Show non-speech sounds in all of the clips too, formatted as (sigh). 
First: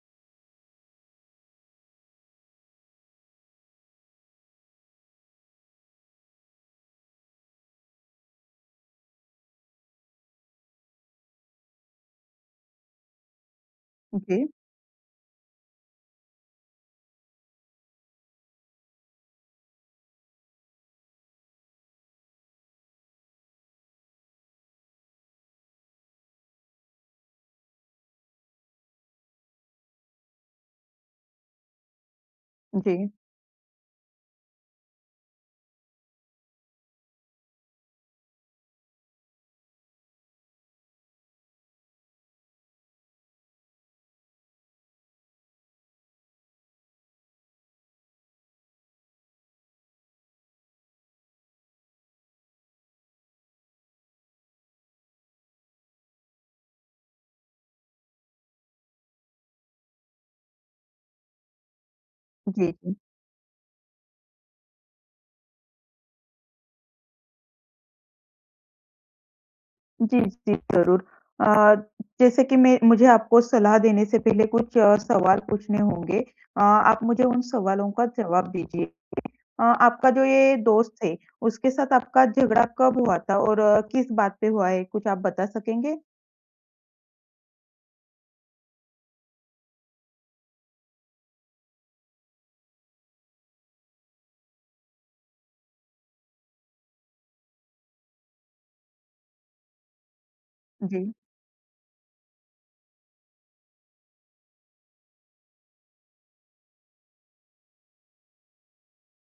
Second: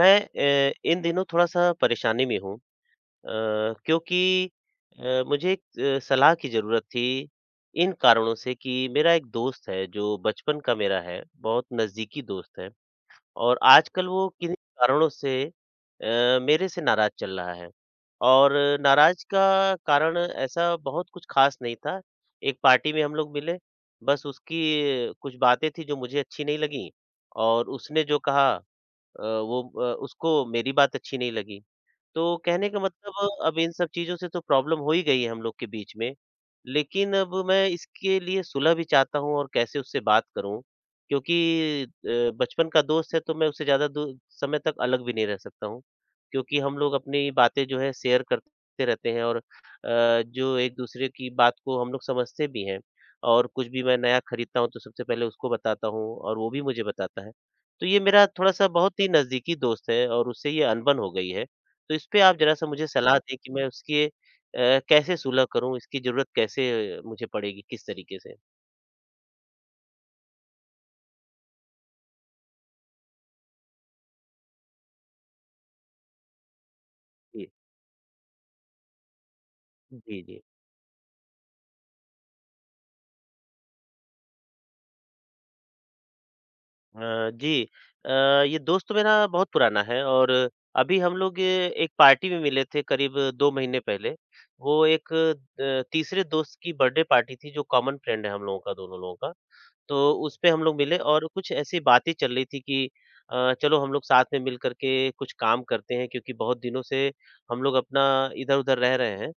मैं इन दिनों थोड़ा-सा परेशानी में हूँ अ, क्योंकि मुझे एक सलाह की ज़रूरत थी, इन कारणों से कि मेरा एक दोस्त है, जो बचपन का मेरा है, बहुत नज़दीकी दोस्त है और आजकल वो जी, किन्हीं कारणों से मेरे से नाराज़ चल रहा है और नाराज़ का कारण ऐसा बहुत कुछ ख़ास नहीं था। एक पार्टी में हम लोग मिले, बस उसकी कुछ बातें थी, जो मुझे अच्छी नहीं लगीं और उसने जो कहा अ, वो उसको मेरी बात अच्छी नहीं लगी। तो कहने का जी, मतलब अब इन सब चीज़ों से तो प्रॉब्लम हो ही गई है हम लोग के बीच में। लेकिन अब मैं इसके लिए सुलह भी चाहता हूँ और कैसे उससे बात करूँ? क्योंकि बचपन का दोस्त है तो मैं उससे ज़्यादा दू समय तक अलग भी नहीं रह सकता हूँ। क्योंकि हम लोग अपनी बातें जो है शेयर करते रहते हैं और जो एक-दूसरे की बात को हम लोग समझते भी हैं। और कुछ भी मैं नया खरीदता हूँ तो सबसे पहले उसको बताता हूँ और वो भी मुझे बताता है। तो ये मेरा थोड़ा-सा बहुत ही नज़दीकी दोस्त है और उससे ये अनबन हो गई है। तो इस पे आप ज़रा-सा जी, मुझे जी। सलाह दें कि मैं उसके कैसे सुलह करूँ? इसकी ज़रूरत कैसे मुझे पड़ेगी? किस तरीके से? जी, जी, ज़रूर। अ, जैसे कि मैं मुझे आपको सलाह देने से पहले कुछ सवाल पूछने होंगे। आप मुझे उन जी, सवालों का जवाब दीजिए। आपका जी, जो जी। ये दोस्त है, उसके साथ आपका झगड़ा कब हुआ था और किस बात पे हुआ है? कुछ आप बता सकेंगे? जी अ, ये दोस्त मेरा बहुत पुराना है और अभी हम लोग ये एक पार्टी में मिले थे करीब 2 महीने पहले। वो एक तीसरे दोस्त की बर्थडे पार्टी थी जो कॉमन फ्रेंड है हम लोगों का, दोनों लोगों का। तो उसपे हम लोग मिले जी, और कुछ ऐसी बातें चल रही थी कि चलो हम लोग साथ में मिल कर के कुछ काम करते हैं क्योंकि बहुत दिनों से हम लोग अपना इधर-उधर रह रहे हैं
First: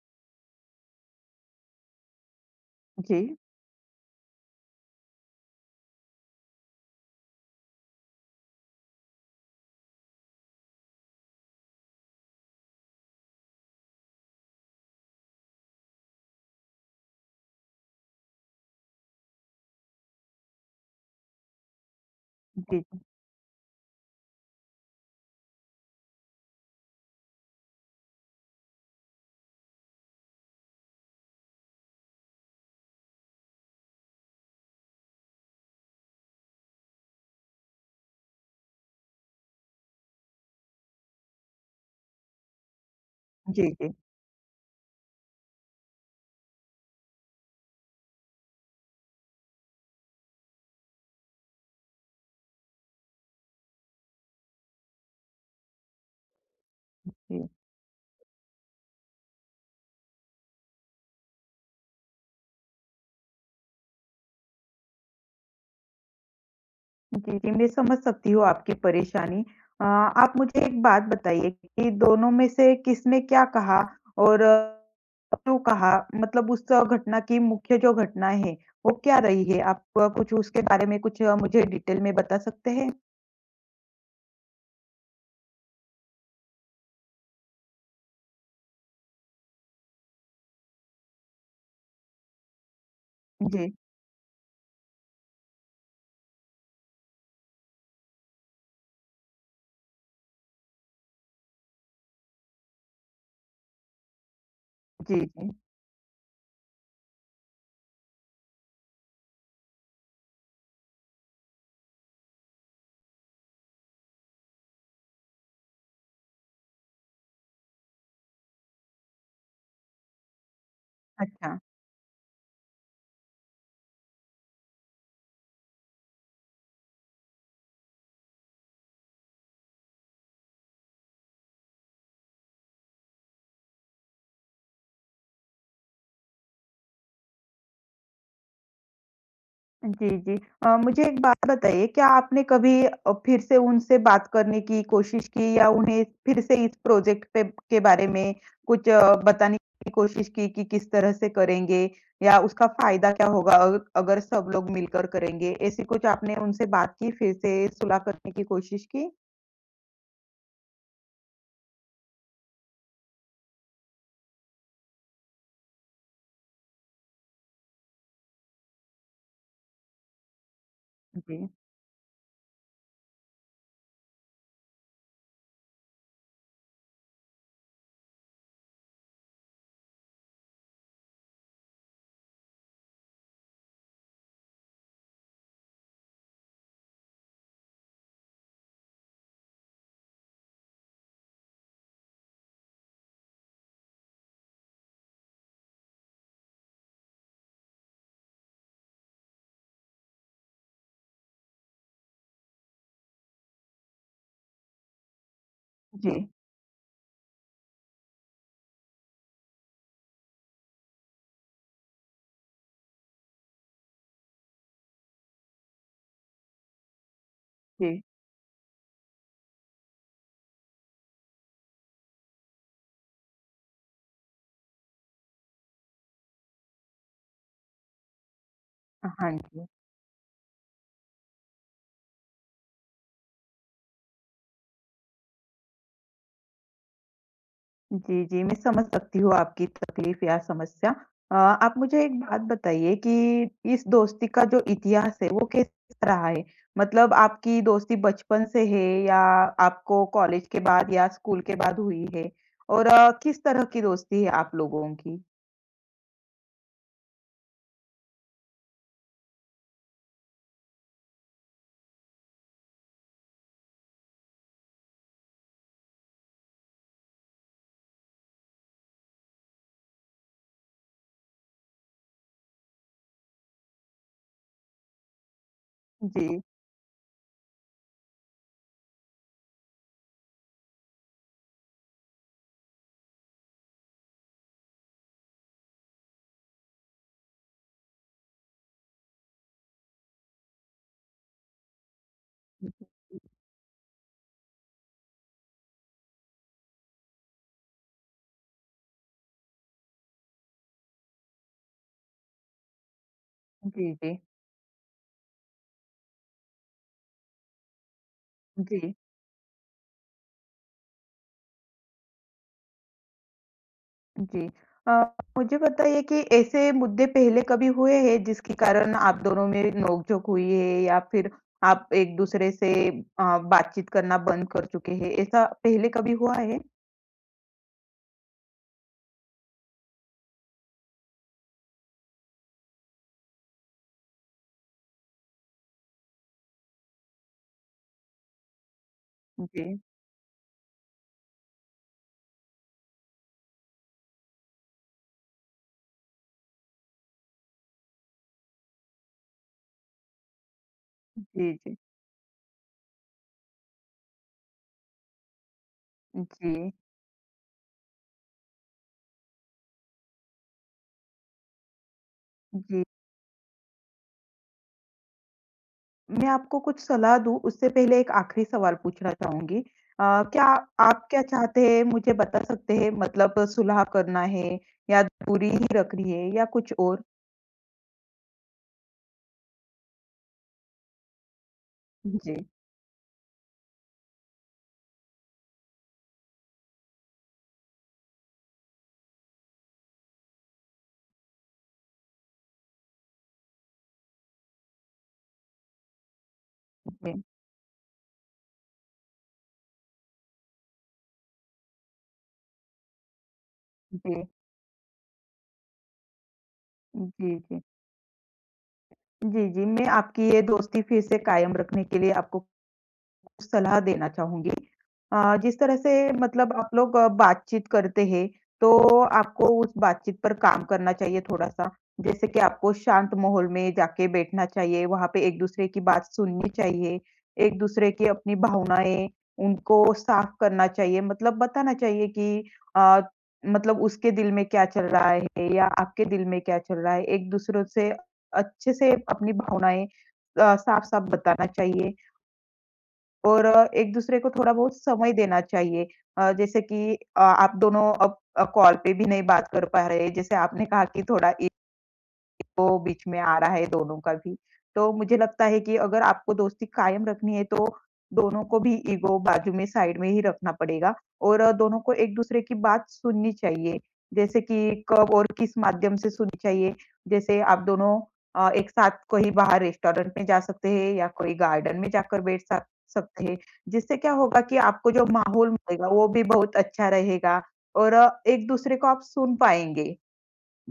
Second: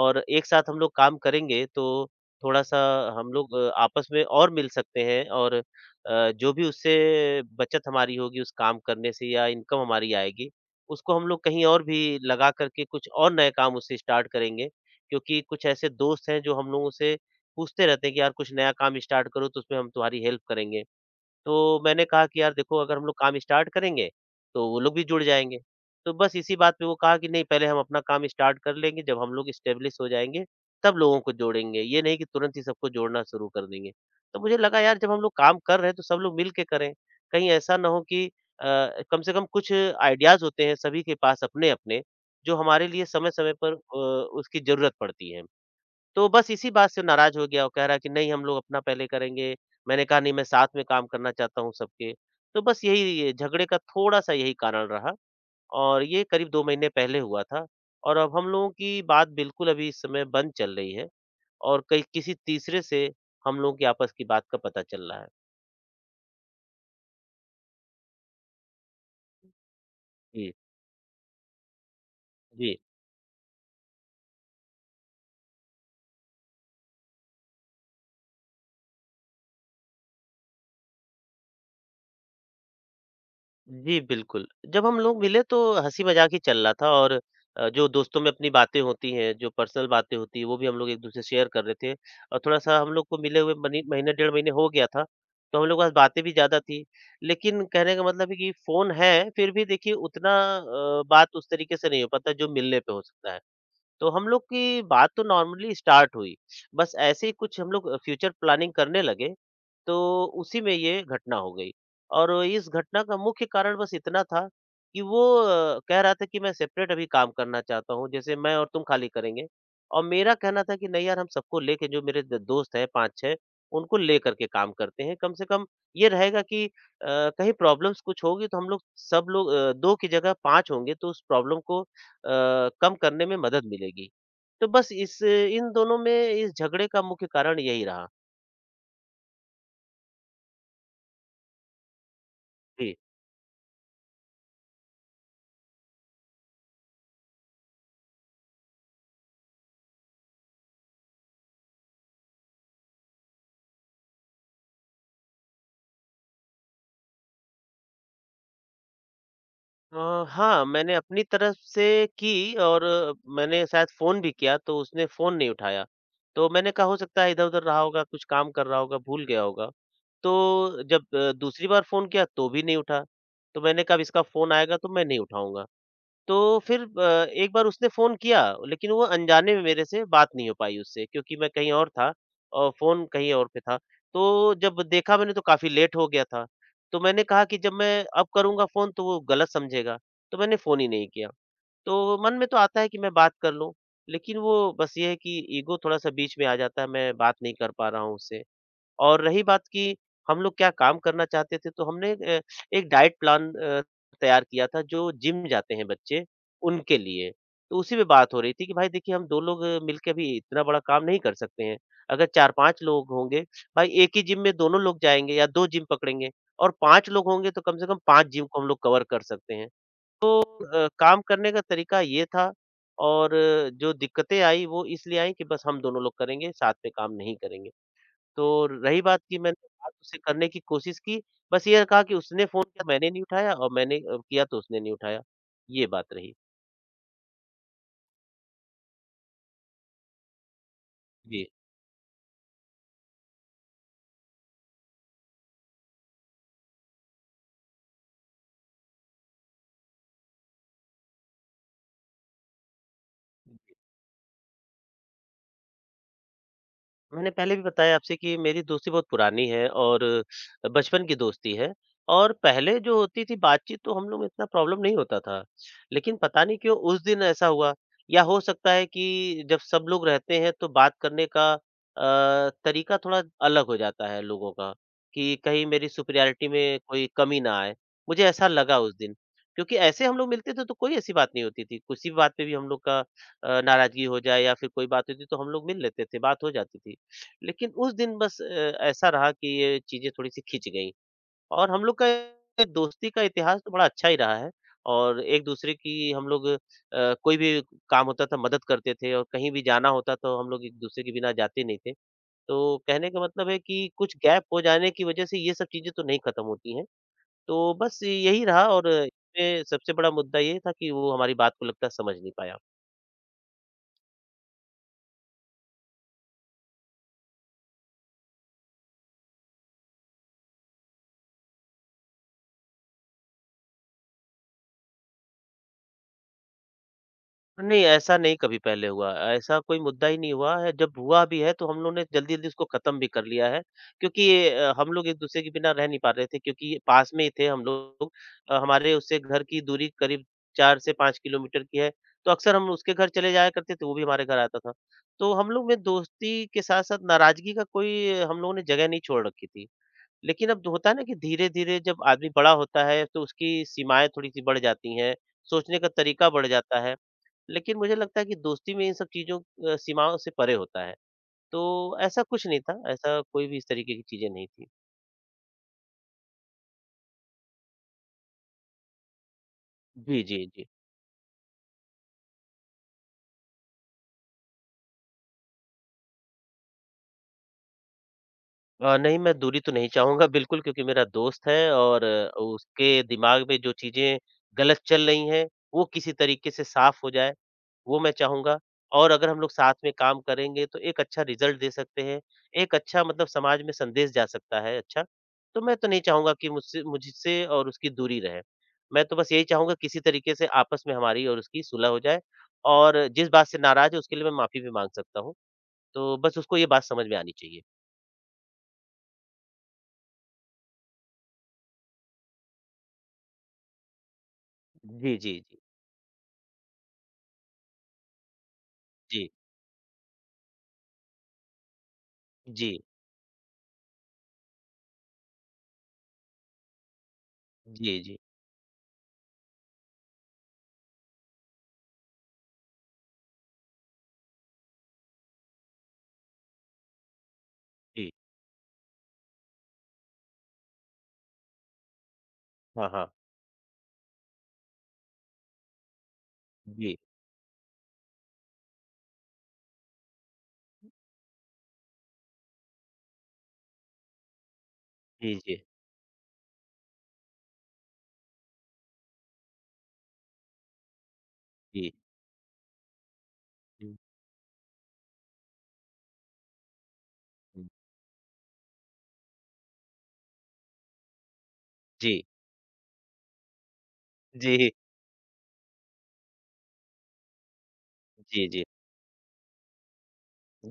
और एक साथ हम लोग काम करेंगे तो थोड़ा-सा हम जी, लोग आपस में और मिल सकते हैं और जो भी उससे बचत हमारी होगी उस काम करने से या इनकम हमारी आएगी, उसको हम लोग कहीं और भी लगा कर के कुछ और नए काम उससे स्टार्ट करेंगे। क्योंकि कुछ ऐसे दोस्त हैं जो हम लोगों से पूछते रहते हैं कि यार कुछ नया काम स्टार्ट करो तो उसमें हम तुम्हारी हेल्प करेंगे। तो मैंने कहा कि यार देखो जी, अगर हम लोग काम स्टार्ट करेंगे, तो वो लोग भी जुड़ जाएँगे। तो बस इसी बात पे वो कहा कि नहीं पहले हम अपना काम स्टार्ट कर लेंगे, जब हम लोग स्टेब्लिश हो जाएँगे, तब लोगों को जोड़ेंगे। ये नहीं कि तुरंत ही सबको जोड़ना शुरू कर देंगे। तो मुझे लगा यार जब हम लोग काम कर रहे हैं तो सब लोग मिल के करें। कहीं ऐसा ना हो कि अ, कम से कम कुछ आइडियाज़ होते हैं सभी के पास अपने-अपने, जो हमारे लिए समय-समय जी, पर जी, उसकी ज़रूरत पड़ती है। तो बस इसी बात से नाराज़ हो गया वो कह रहा है कि नहीं हम लोग अपना पहले करेंगे। मैंने कहा नहीं मैं साथ में काम करना चाहता हूँ सबके। तो बस यही ये झगड़े का थोड़ा-सा यही कारण रहा और ये करीब 2 महीने पहले हुआ जी। था और अब हम लोगों की बात बिल्कुल अभी इस समय बंद चल रही है और कई किसी तीसरे से हम लोगों की आपस की बात का पता चल रहा है। जी, जी, मैं समझ सकती हूँ आपकी परेशानी। आप जी, मुझे एक बात बताइए कि दोनों में से जी। किसने क्या कहा और क्यों कहा? मतलब उस घटना की मुख्य जो घटना है, वो क्या रही है? आप कुछ उसके बारे में कुछ मुझे डिटेल में बता सकते हैं? जी, बिल्कुल। जब हम लोग मिले तो हँसी-मज़ाक ही चल रहा था और जो दोस्तों में अपनी बातें होती हैं, जो पर्सनल बातें होती हैं, वो भी हम लोग एक-दूसरे से शेयर कर रहे थे और थोड़ा-सा हम लोग को मिले हुए जी, मनी महीने डेढ़ महीने हो गया था, तो हम लोग के पास बातें भी ज़्यादा थी। लेकिन कहने का मतलब है कि फ़ोन है, फिर भी देखिए उतना बात उस तरीके से नहीं हो पाता, जो मिलने पे हो सकता है। तो हम लोग की बात जी, तो जी। नॉर्मली स्टार्ट हुई। बस ऐसे ही कुछ हम लोग फ्यूचर प्लानिंग करने लगे, तो उसी में ये घटना हो गई। और इस घटना का मुख्य कारण बस इतना था कि वो कह रहा था कि मैं सेपरेट अभी काम करना चाहता हूँ, जैसे मैं और तुम खाली करेंगे। और मेरा कहना था कि नहीं यार हम अच्छा। सबको लेके जो मेरे द दोस्त हैं 5-6 उनको लेकर के काम करते हैं। कम से कम ये रहेगा कि कहीं प्रॉब्लम्स कुछ होगी तो हम लोग सब लोग 2 की जगह 5 होंगे तो उस प्रॉब्लम को कम करने में मदद मिलेगी। तो बस इस इन दोनों में इस झगड़े का मुख्य कारण यही रहा। जी, जी। मुझे एक बात बताइए, क्या आपने कभी जी। फिर से उनसे बात करने की कोशिश की या उन्हें फिर से इस प्रोजेक्ट पे के बारे में कुछ बताने की कोशिश की कि किस तरह से करेंगे या उसका फ़ायदा क्या होगा अग अगर सब लोग मिलकर करेंगे? ऐसी कुछ आपने उनसे बात की, फिर से सुलह करने की कोशिश की? हाँ, मैंने अपनी तरफ से की और मैंने शायद फ़ोन भी किया तो उसने फ़ोन नहीं उठाया। तो मैंने कहा हो सकता है इधर-उधर रहा होगा, कुछ काम कर रहा होगा, भूल गया होगा। तो जब जी, दूसरी बार फ़ोन किया तो भी नहीं उठा। तो मैंने कहा अब इसका फ़ोन आएगा तो मैं नहीं उठाऊँगा। तो फिर एक बार उसने फ़ोन किया, लेकिन वो अनजाने में मेरे से बात नहीं हो पाई उससे क्योंकि मैं कहीं और था और फ़ोन कहीं और पे था। तो जब देखा मैंने तो काफ़ी लेट हो गया था। तो मैंने कहा कि जब मैं अब करूँगा फ़ोन तो वो गलत समझेगा, तो मैंने फ़ोन ही नहीं किया। तो मन में तो आता है कि मैं बात कर लूँ, लेकिन वो बस ये है कि ईगो थोड़ा-सा बीच में आ जाता है, मैं बात नहीं कर पा रहा हूँ उससे। और रही बात कि हम लोग क्या काम करना चाहते थे, तो हमने एक डाइट प्लान तैयार किया था जो जिम जाते हैं बच्चे, जी, उनके लिए। तो उसी में बात हो रही थी कि भाई देखिए हम 2 लोग मिलके अभी इतना बड़ा काम नहीं कर सकते हैं। अगर 4-5 लोग होंगे, भाई एक ही जिम में दोनों लोग जाएँगे या 2 जिम पकड़ेंगे और 5 लोग होंगे तो कम से कम जी। 5 जिम को हम लोग कवर कर सकते हैं। तो काम करने का तरीका ये था और जो दिक्कतें आई वो इसलिए आई कि बस हम दोनों लोग करेंगे, साथ में काम नहीं करेंगे। तो रही बात हाँ कि जी। मैंने बात उससे करने की कोशिश की, बस ये रहा कि उसने फ़ोन किया मैंने नहीं उठाया और मैंने किया तो उसने नहीं उठाया। ये बात रही। जी, जी, मैं समझ सकती हूँ आपकी तकलीफ़ या समस्या। जी। आप मुझे एक बात बताइए कि इस दोस्ती का जो इतिहास है, वो कैसा रहा है? मतलब आपकी दोस्ती बचपन से है या आपको कॉलेज के बाद या स्कूल के बाद हुई है? और किस तरह की दोस्ती है आप लोगों की? मैंने पहले भी बताया आपसे कि मेरी दोस्ती बहुत पुरानी है और बचपन की दोस्ती है और पहले जो होती थी बातचीत तो हम लोग में इतना प्रॉब्लम नहीं होता था। लेकिन पता नहीं क्यों उस दिन ऐसा हुआ या हो सकता है कि जब सब लोग रहते हैं तो बात करने का तरीका थोड़ा अलग हो जाता है लोगों का कि कहीं मेरी जी, सुपीरियॉरिटी में कोई कमी ना आए। मुझे ऐसा लगा उस दिन क्योंकि ऐसे हम लोग मिलते थे तो कोई ऐसी बात नहीं होती थी। किसी भी बात पे भी हम लोग का नाराज़गी हो जाए या फिर कोई बात होती तो हम लोग मिल लेते थे, बात हो जाती थी। लेकिन उस दिन बस ऐसा रहा कि ये चीज़ें थोड़ी-सी खिंच गईं और हम लोग का ये दोस्ती का इतिहास तो बड़ा अच्छा ही रहा है और एक-दूसरे की हम लोग कोई भी काम होता था मदद करते थे और कहीं भी जाना होता तो हम लोग एक-दूसरे के बिना जाते नहीं थे। तो कहने का मतलब है कि जी, कुछ जी, गैप हो जाने की वजह से ये सब चीज़ें तो नहीं खत्म होती हैं। तो बस यही रहा और जी। इसमें सबसे बड़ा मुद्दा ये था कि वो हमारी बात को लगता है समझ नहीं पाया। जी। अ, मुझे बताइए कि ऐसे मुद्दे पहले कभी हुए हैं जिसके कारण आप दोनों में नोक-झोंक हुई है या फिर आप एक-दूसरे से बातचीत करना बंद कर चुके हैं, ऐसा पहले कभी हुआ है? नहीं, ऐसा नहीं कभी पहले हुआ। ऐसा कोई मुद्दा ही नहीं हुआ है, जब हुआ भी है तो हम लोग ने जल्दी-जल्दी उसको खत्म भी कर लिया है। क्योंकि ये, हम लोग एक-दूसरे के बिना रह नहीं पा रहे थे क्योंकि ये पास में ही थे हम लोग। हमारे उससे घर की जी, दूरी करीब 4 से 5 किलोमीटर की है, तो अक्सर हम उसके घर चले जाया करते थे, वो भी हमारे घर आता था। तो हम लोग में दोस्ती के साथ-साथ नाराज़गी का कोई हम लोगों ने जगह नहीं छोड़ रखी थी। लेकिन अब होता है ना कि जी, जी। धीरे-धीरे जब आदमी बड़ा होता है तो उसकी सीमाएँ थोड़ी-सी बढ़ जाती हैं, सोचने का तरीका बढ़ जी, जाता है। लेकिन मुझे लगता है कि दोस्ती में इन सब चीज़ों सीमाओं से परे होता है। तो ऐसा कुछ नहीं था, जी। ऐसा कोई भी इस तरीके की चीज़ें नहीं थी। मैं आपको कुछ सलाह दूँ उससे पहले एक आखिरी सवाल पूछना चाहूँगी। जी, क्या जी, जी। आप क्या चाहते हैं मुझे बता सकते हैं मतलब सुलह करना है या दूरी ही रखनी है या कुछ और? नहीं, मैं दूरी तो नहीं चाहूँगा बिल्कुल क्योंकि मेरा दोस्त है और जी, उसके दिमाग में जो चीज़ें गलत चल रही हैं, वो किसी तरीके से साफ़ हो जाए, वो मैं चाहूँगा। और अगर हम लोग साथ में काम करेंगे तो एक अच्छा रिज़ल्ट दे सकते हैं, एक अच्छा मतलब समाज में संदेश जा सकता है अच्छा। तो मैं तो नहीं चाहूँगा कि मुझसे जी, मुझसे और उसकी दूरी रहे। मैं तो बस यही चाहूँगा किसी तरीके से आपस में हमारी और उसकी सुलह हो जाए और जिस बात से नाराज़ है उसके जी, लिए मैं माफ़ी भी माँग सकता हूँ। तो बस उसको ये बात समझ में आनी जी, चाहिए। जी। जी, जी। मैं आपकी ये दोस्ती फिर से कायम रखने के लिए आपको सलाह देना चाहूँगी। जी, जी। जी जिस तरह से मतलब आप लोग बातचीत करते हैं, तो जी, आपको उस बातचीत पर काम करना चाहिए थोड़ा-सा। जैसे कि आपको जी, शांत माहौल में जाके बैठना चाहिए, वहाँ पे एक-दूसरे की बात सुननी चाहिए, एक-दूसरे जी, की जी, अपनी भावनाएँ, उनको साफ करना चाहिए। मतलब बताना चाहिए कि अ, मतलब उसके दिल में क्या चल रहा है या आपके दिल में क्या चल रहा है। एक-दूसरों से जी। अच्छे से अपनी भावनाएँ साफ-साफ बताना चाहिए। हाँ, हाँ। और एक-दूसरे को थोड़ा बहुत समय देना चाहिए। जैसे कि जी, आप दोनों अब कॉल पे भी नहीं बात कर पा रहे। जैसे आपने कहा कि थोड़ा तो बीच में आ रहा है दोनों का भी। तो मुझे जी, लगता है जी, कि अगर आपको दोस्ती कायम रखनी है तो दोनों को भी ईगो बाजू में साइड में ही रखना पड़ेगा और दोनों जी, को एक-दूसरे की बात सुननी चाहिए। हुँ, जैसे कि कब और किस माध्यम से सुननी चाहिए। जैसे आप हुँ। दोनों एक साथ कहीं बाहर रेस्टोरेंट में जा सकते हैं या कोई गार्डन में जी, जाकर बैठ सक सकते हैं। जिससे क्या होगा कि जी, आपको जो माहौल मिलेगा वो भी बहुत अच्छा रहेगा और जी, जी, एक-दूसरे को आप सुन पाएँगे।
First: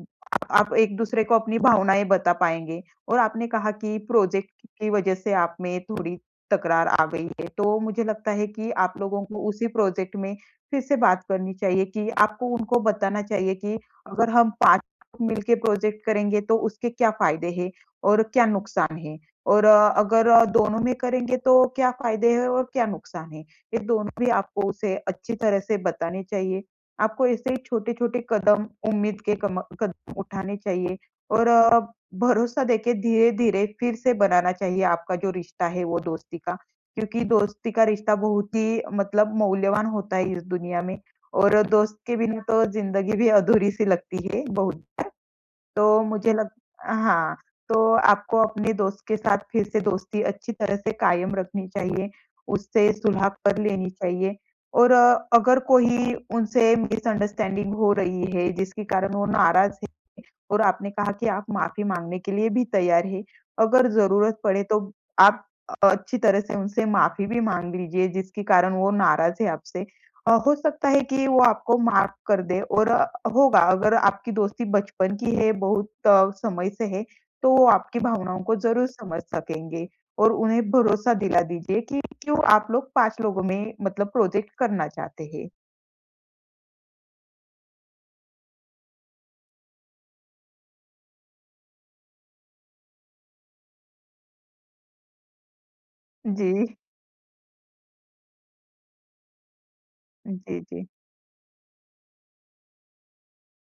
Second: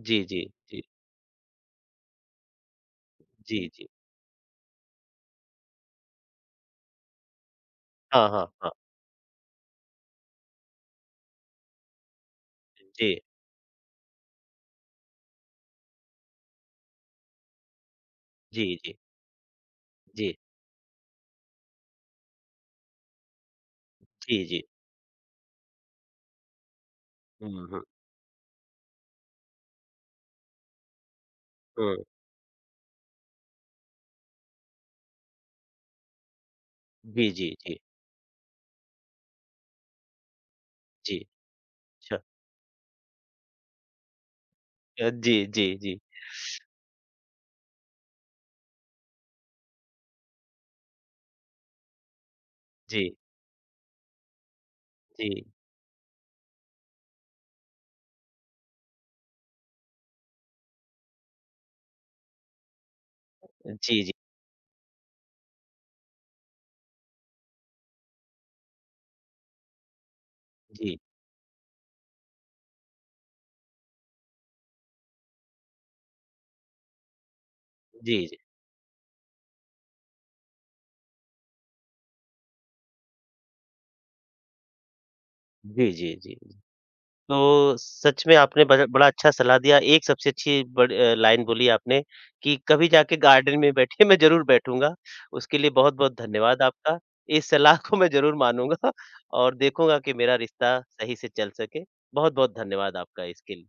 जी, जी, आप जी, एक-दूसरे को अपनी भावनाएँ बता पाएँगे और आपने जी, कहा जी। कि प्रोजेक्ट की वजह से आप में थोड़ी तकरार आ गई है, तो मुझे हाँ, लगता है हाँ, कि हाँ। आप लोगों को उसी प्रोजेक्ट में फिर से बात करनी चाहिए कि आपको उनको जी, बताना चाहिए कि अगर हम 5 मिलके प्रोजेक्ट करेंगे तो उसके क्या फ़ायदे हैं और क्या जी, नुकसान जी, है? और अगर जी, दोनों में करेंगे तो क्या फ़ायदे हैं और क्या नुकसान है? ये दोनों भी जी, जी। आपको उसे अच्छी तरह से बताने चाहिए। आपको ऐसे हुँ, ही हुँ, छोटे-छोटे कदम उम्मीद के कम कदम उठाने चाहिए और हुँ। भरोसा देखिए धीरे-धीरे फिर से बनाना चाहिए आपका जो रिश्ता है वो दोस्ती का। क्योंकि जी, जी, दोस्ती जी, का रिश्ता बहुत ही मतलब मूल्यवान होता है इस दुनिया में जी। और दोस्त के अच्छा बिना तो ज़िंदगी भी अधूरी-सी लगती है बहुत बार। जी, जी, जी, तो मुझे लग हाँ, तो आपको अपने दोस्त के साथ फिर से दोस्ती अच्छी तरह से कायम रखनी चाहिए, उससे जी, सुलह कर लेनी चाहिए और जी, अगर कोई उनसे मिसअंडरस्टैंडिंग हो रही है, जिसके कारण वो नाराज़, और आपने कहा कि आप माफ़ी माँगने के लिए भी तैयार हैं। जी, अगर जी, जी, ज़रूरत पड़े तो आप अच्छी तरह से उनसे माफ़ी भी माँग लीजिए जिसके कारण वो नाराज़ है आपसे। हो सकता है कि वो आपको माफ़ कर दें और होगा अगर आपकी दोस्ती बचपन की है, बहुत समय से है, तो वो आपकी जी, जी, भावनाओं को ज़रूर समझ सकेंगे और उन्हें भरोसा दिला दीजिए कि क्यों आप लोग 5 लोगों में मतलब प्रोजेक्ट करना चाहते हैं। जी, जी, जी। तो सच में आपने बड़ा बड़ा अच्छा सलाह दिया। एक सबसे अच्छी लाइन बोली आपने कि कभी जाके गार्डन में बैठिए, मैं ज़रूर बैठूँगा। उसके लिए बहुत-बहुत जी। धन्यवाद आपका। इस सलाह को मैं ज़रूर मानूँगा (laughs) और देखूँगा कि मेरा जी, रिश्ता जी। सही से चल सके। बहुत-बहुत धन्यवाद आपका इसके लिए।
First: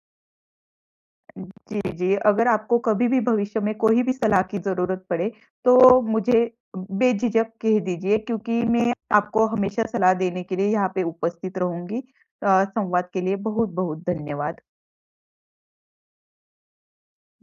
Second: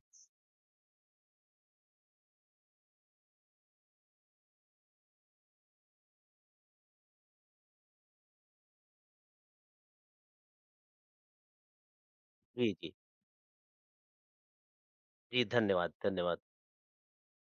जी, जी। अगर आपको कभी भी भविष्य में कोई भी सलाह की ज़रूरत पड़े, तो मुझे बेझिझक कह दीजिए क्योंकि मैं आपको हमेशा सलाह देने के लिए यहाँ पे उपस्थित रहूँगी। जी, जी। संवाद के लिए बहुत-बहुत धन्यवाद। जी, धन्यवाद, धन्यवाद।